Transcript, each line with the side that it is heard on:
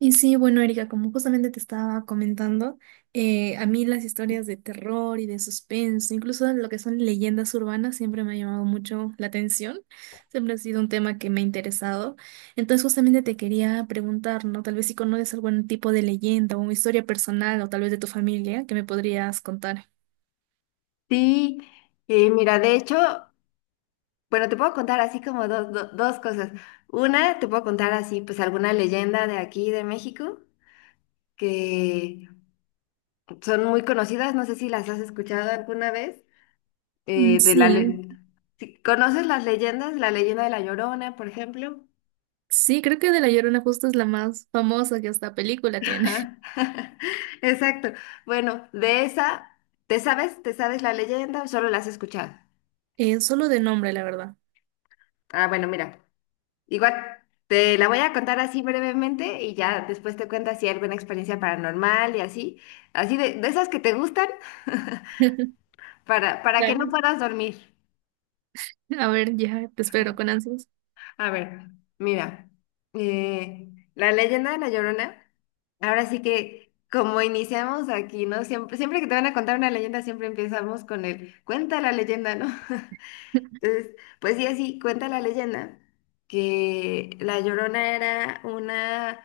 right: Y sí, bueno, Erika, como justamente te estaba comentando, a mí las historias de terror y de suspenso, incluso lo que son leyendas urbanas, siempre me ha llamado mucho la atención, siempre ha sido un tema que me ha interesado. Entonces, justamente te quería preguntar, ¿no? Tal vez si conoces algún tipo de leyenda o una historia personal o tal vez de tu familia que me podrías contar.
left: Sí, mira, de hecho, bueno, te puedo contar así como dos, dos cosas. Una, te puedo contar así, pues alguna leyenda de aquí de México que son muy conocidas, no sé si las has escuchado alguna vez,
right: Mm,
left: eh, de la
right: sí,
left: le- si, ¿conoces las leyendas? La leyenda de la Llorona, por ejemplo.
right: sí, creo que de La Llorona justo es la más famosa que hasta película tiene.
left: Exacto. Bueno, de esa, ¿te sabes? ¿Te sabes la leyenda o solo la has escuchado?
right: Solo de nombre, la verdad.
left: Ah, bueno, mira. Igual te la voy a contar así brevemente y ya después te cuento si hay alguna experiencia paranormal y así, así de esas que te gustan para que no
right: Claro.
left: puedas dormir.
right: A ver, ya te espero con ansias.
left: A ver, mira, eh, la leyenda de La Llorona, ahora sí que como iniciamos aquí, ¿no? Siempre, siempre que te van a contar una leyenda, siempre empezamos con el cuenta la leyenda, ¿no? Entonces, pues sí, así cuenta la leyenda que La Llorona era una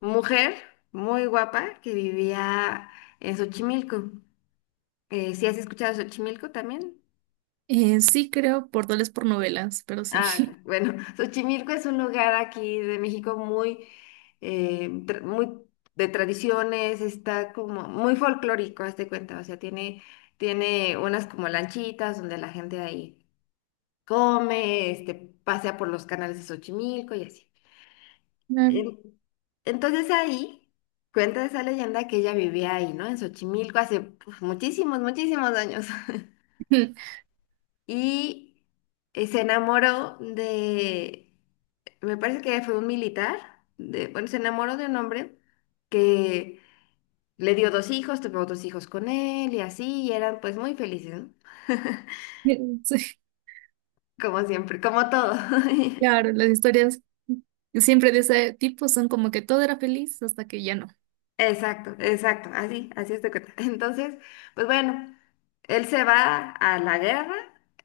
left: mujer muy guapa que vivía en Xochimilco. ¿Sí has escuchado de Xochimilco también?
right: Sí, creo, por doles por novelas, pero sí.
left: Ah, ok. Bueno, Xochimilco es un lugar aquí de México muy, muy de tradiciones, está como muy folclórico, haz de cuenta, o sea, tiene, unas como lanchitas donde la gente ahí come, pasea por los canales de Xochimilco y así.
right: Claro.
left: En- Entonces ahí cuenta esa leyenda que ella vivía ahí, ¿no? En Xochimilco hace, pues, muchísimos, muchísimos años. Y se enamoró de, me parece que fue un militar, de, bueno, se enamoró de un hombre que le dio dos hijos, tuvo dos hijos con él y así, y eran pues muy felices, ¿no?
right: Sí,
left: Como siempre, como todo.
right: claro, las historias siempre de ese tipo son como que todo era feliz hasta que ya no.
left: Exacto, exacto, así, así es de cuenta. Entonces, pues bueno, él se va a la guerra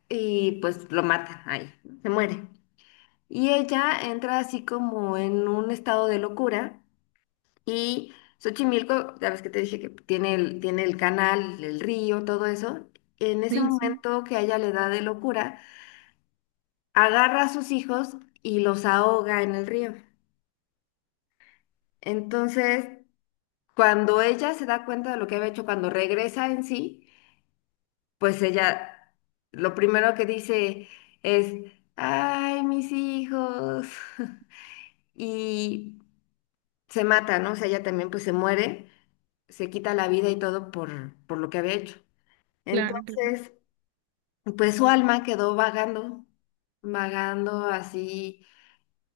left: y pues lo matan ahí, se muere. Y ella entra así como en un estado de locura y Xochimilco, ya ves que te dije que tiene el canal, el río, todo eso. En ese
right: Sí, sí,
left: momento que a ella le da de locura, agarra a sus hijos y los ahoga en el río. Entonces, cuando ella se da cuenta de lo que había hecho, cuando regresa en sí, pues ella lo primero que dice es, ay, mis hijos. Y se mata, ¿no? O sea, ella también pues se muere, se quita la vida y todo por lo que había hecho.
right: claro, claro.
left: Entonces, pues su alma quedó vagando, vagando así,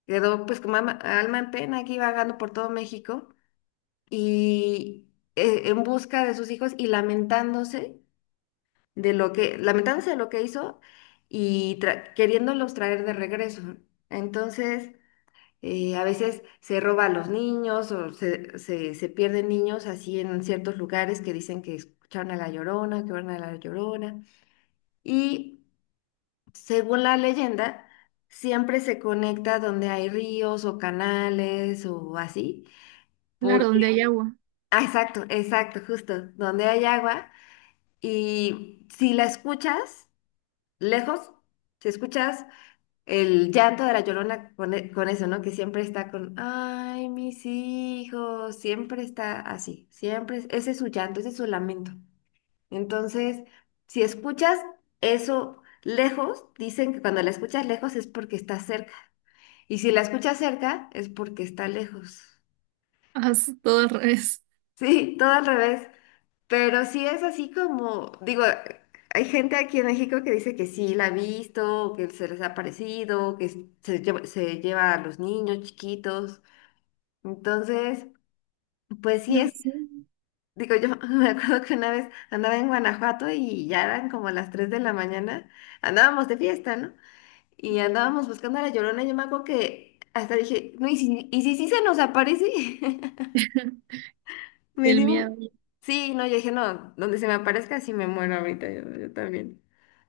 left: quedó pues como alma en pena aquí vagando por todo México y en busca de sus hijos y lamentándose de lo que, lamentándose de lo que hizo y queriéndolos traer de regreso. Entonces, a veces se roba a los niños o se pierden niños así en ciertos lugares que dicen que escucharon a la Llorona, que vieron a la Llorona. Y según la leyenda, siempre se conecta donde hay ríos o canales o así.
right: Claro, donde
left: Porque,
right: hay agua.
left: ah, exacto, exacto, justo, donde hay agua. Y si la escuchas, lejos, si escuchas el llanto de la Llorona con, con eso, ¿no? Que siempre está con, ay, mis hijos, siempre está así, siempre, ese es su llanto, ese es su lamento. Entonces, si escuchas eso lejos, dicen que cuando la escuchas lejos es porque está cerca. Y si la escuchas cerca, es porque está lejos.
right: Haz todo al revés.
left: Sí, todo al revés. Pero sí es así como, digo, hay gente aquí en México que dice que sí la ha visto, que se les ha parecido, que se lleva a los niños chiquitos. Entonces, pues sí
right: No
left: es,
right: sé.
left: digo, yo me acuerdo que una vez andaba en Guanajuato y ya eran como las 3 de la mañana, andábamos de fiesta, ¿no? Y andábamos buscando a la Llorona, yo me acuerdo que hasta dije, no, y si sí se nos aparece? Me
right: El
left: dio...
right: miedo.
left: Sí, no, yo dije, no, donde se me aparezca sí me muero ahorita, yo también.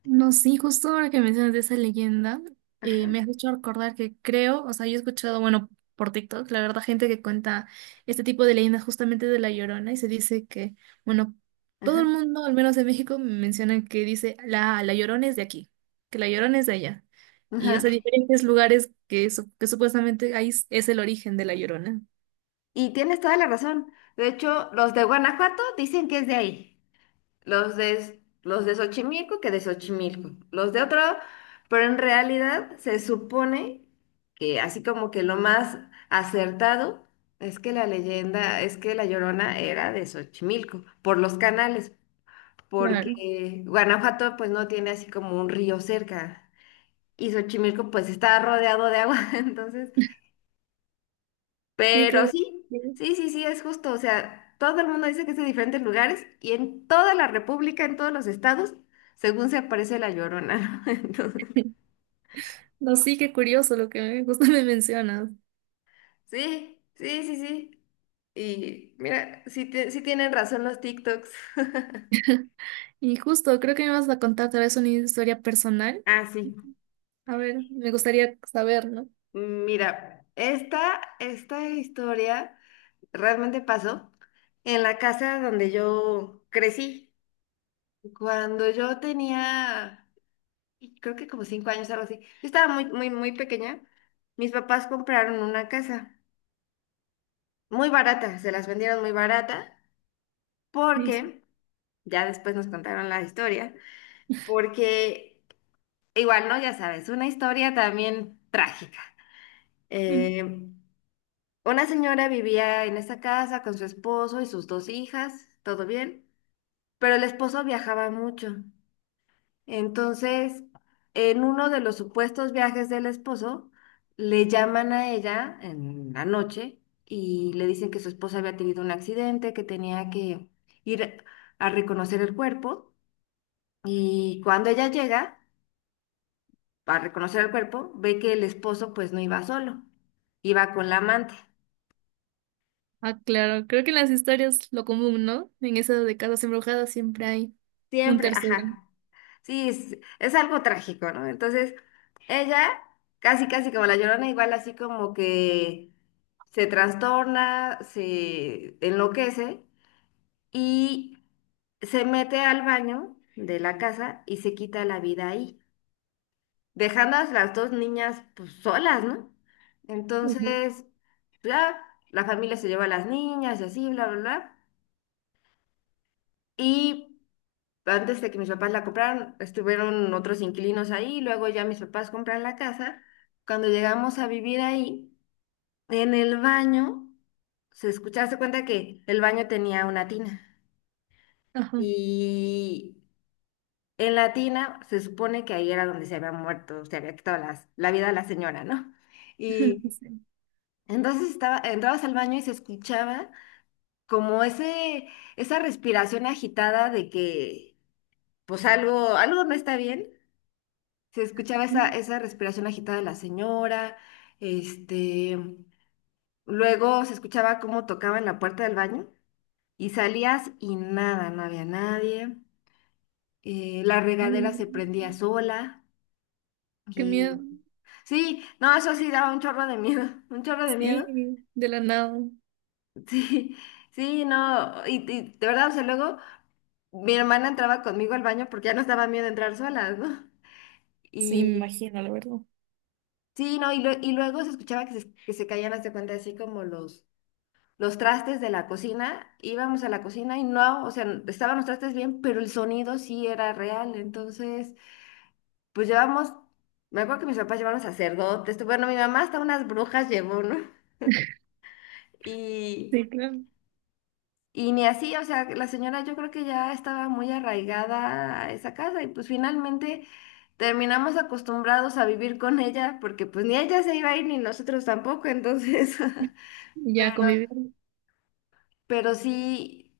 right: No, sí, justo ahora que mencionas de esa leyenda,
left: Ajá,
right: me has hecho recordar que creo, o sea, yo he escuchado, bueno, por TikTok, la verdad, gente que cuenta este tipo de leyendas justamente de La Llorona y se dice que, bueno, todo
left: ajá,
right: el mundo, al menos en México, mencionan que dice, la Llorona es de aquí, que la Llorona es de allá. Y, o
left: ajá.
right: sea, diferentes lugares que, su- que supuestamente ahí es el origen de La Llorona.
left: Y tienes toda la razón. De hecho, los de Guanajuato dicen que es de ahí. Los de Xochimilco, que de Xochimilco. Los de otro, pero en realidad se supone que así como que lo más acertado es que la leyenda, es que la Llorona era de Xochimilco, por los canales,
right: Claro,
left: porque Guanajuato pues no tiene así como un río cerca. Y Xochimilco pues está rodeado de agua, entonces.
right: sí,
left: Pero
right: claro.
left: sí,
right: Sí.
left: sí, sí, sí, es justo. O sea, todo el mundo dice que es de diferentes lugares y en toda la República, en todos los estados, según se aparece la Llorona, ¿no? Entonces,
right: No, sí, qué curioso lo que justo me mencionas.
left: sí, sí, sí, sí. Y mira, sí, sí tienen razón los TikToks.
right: Y justo, creo que me vas a contar tal vez una historia personal.
left: Ah, sí.
right: A ver, me gustaría saber, ¿no?
left: Mira, esta historia realmente pasó en la casa donde yo crecí. Cuando yo tenía... creo que como 5 años, algo así. Yo estaba muy, muy, muy pequeña. Mis papás compraron una casa muy barata, se las vendieron muy barata,
right: Y dice,
left: porque ya después nos contaron la historia, porque igual, ¿no? Ya sabes, una historia también trágica.
right: "Mm,
left: Eh, una señora vivía en esa casa con su esposo y sus dos hijas, todo bien, pero el esposo viajaba mucho. Entonces, en uno de los supuestos viajes del esposo, le llaman a ella en la noche y le dicen que su esposa había tenido un accidente, que tenía que ir a reconocer el cuerpo. Y cuando ella llega a reconocer el cuerpo, ve que el esposo pues no iba solo, iba con la amante.
right: ah, claro, creo que en las historias lo común, ¿no? En esas de casas embrujadas siempre hay un
left: Siempre,
right: tercero.
left: ajá. Sí, es algo trágico, ¿no? Entonces, ella, casi, casi como la Llorona, igual así como que se trastorna, se enloquece y se mete al baño de la casa y se quita la vida ahí, dejando a las dos niñas pues, solas, ¿no?
right: Ujú.
left: Entonces, ya, la familia se lleva a las niñas y así, bla, bla, bla. Y antes de que mis papás la compraran, estuvieron otros inquilinos ahí, luego ya mis papás compran la casa. Cuando llegamos a vivir ahí, en el baño, se escuchaba, se cuenta que el baño tenía una tina.
right: Ajá.
left: Y en la tina se supone que ahí era donde se había muerto, se había quitado la vida a la señora, ¿no? Y entonces estaba, entrabas al baño y se escuchaba como ese, esa respiración agitada de que pues algo, algo no está bien. Se escuchaba
right: Sí.
left: esa,
right: Mm.
left: esa respiración agitada de la señora, este, luego se escuchaba cómo tocaban la puerta del baño y salías y nada, no había nadie, la regadera se prendía sola
right: Qué miedo.
left: y sí, no, eso sí daba un chorro de miedo, un chorro de miedo,
right: Sí, de la nada.
left: sí, sí, no, y de verdad, o sea, luego mi hermana entraba conmigo al baño porque ya nos daba miedo entrar solas, ¿no?
right: Sí, me
left: Y
right: imagino, la verdad.
left: sí, no, y, y luego se escuchaba que se, caían, hasta cuenta, así como los trastes de la cocina, íbamos a la cocina y no, o sea, estaban los trastes bien, pero el sonido sí era real. Entonces, pues llevamos, me acuerdo que mis papás llevaron sacerdotes, bueno, mi mamá hasta unas brujas llevó, ¿no? Y,
right: Sí, claro.
left: y ni así, o sea, la señora yo creo que ya estaba muy arraigada a esa casa y pues finalmente terminamos acostumbrados a vivir con ella porque pues ni ella se iba a ir ni nosotros tampoco, entonces...
right: Ya convivir.
left: Pero sí,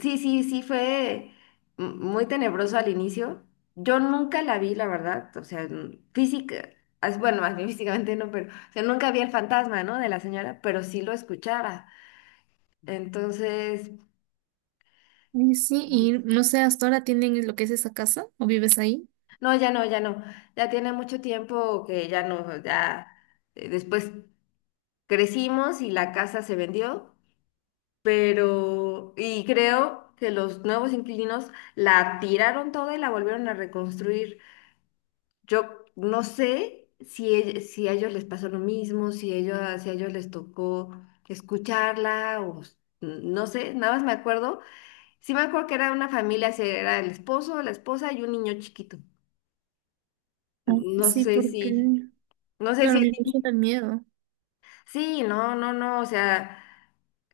left: sí, sí, sí fue muy tenebroso al inicio. Yo nunca la vi, la verdad. O sea, física, bueno, más bien físicamente no, pero o sea, nunca vi el fantasma, ¿no? De la señora, pero sí lo escuchaba. Entonces,
right: Y sí, y no sé, ¿hasta ahora tienen lo que es esa casa? ¿O vives ahí?
left: no, ya no, ya no. Ya tiene mucho tiempo que ya no, ya después crecimos y la casa se vendió, pero, y creo que los nuevos inquilinos la tiraron toda y la volvieron a reconstruir. Yo no sé si, si a ellos les pasó lo mismo, si, ellos, si a ellos les tocó escucharla o no sé, nada más me acuerdo. Sí me acuerdo que era una familia, si era el esposo, la esposa y un niño chiquito.
right: Ah,
left: No
right: sí,
left: sé
right: porque,
left: si, no sé si,
right: claro, me imagino el miedo.
left: sí, no, no, no, o sea,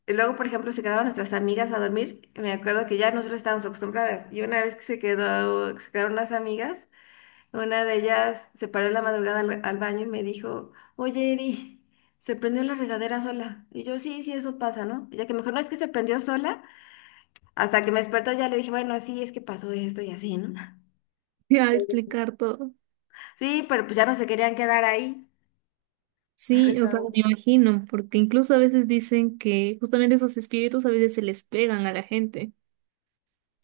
left: y luego, por ejemplo, se quedaban nuestras amigas a dormir, me acuerdo que ya nosotros estábamos acostumbradas y una vez que se quedó, se quedaron las amigas. Una de ellas se paró en la madrugada al baño y me dijo, oye, Eri, se prendió la regadera sola. Y yo, sí, sí, eso pasa, ¿no? Ya que mejor no es que se prendió sola. Hasta que me despertó ya le dije, bueno, sí, es que pasó esto y así, ¿no?
right: Sí, a explicar todo.
left: Sí, pero pues ya no se querían quedar ahí.
right: Sí, o sea, me imagino, porque incluso a veces dicen que justamente esos espíritus a veces se les pegan a la gente.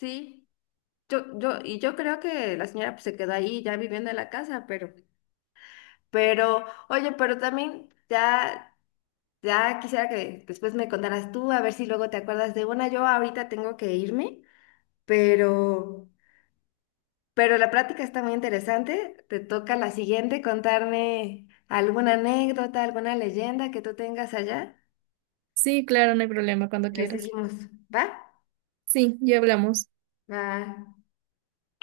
left: Sí, yo, y yo creo que la señora pues, se quedó ahí ya viviendo en la casa, pero, oye, pero también ya, ya quisiera que después me contaras tú, a ver si luego te acuerdas de una. Yo ahorita tengo que irme. Pero, la práctica está muy interesante. Te toca la siguiente contarme alguna anécdota, alguna leyenda que tú tengas allá.
right: Sí, claro, no hay problema cuando
left: Le
right: quieras.
left: seguimos, ¿va?
right: Sí, ya hablamos.
left: Va.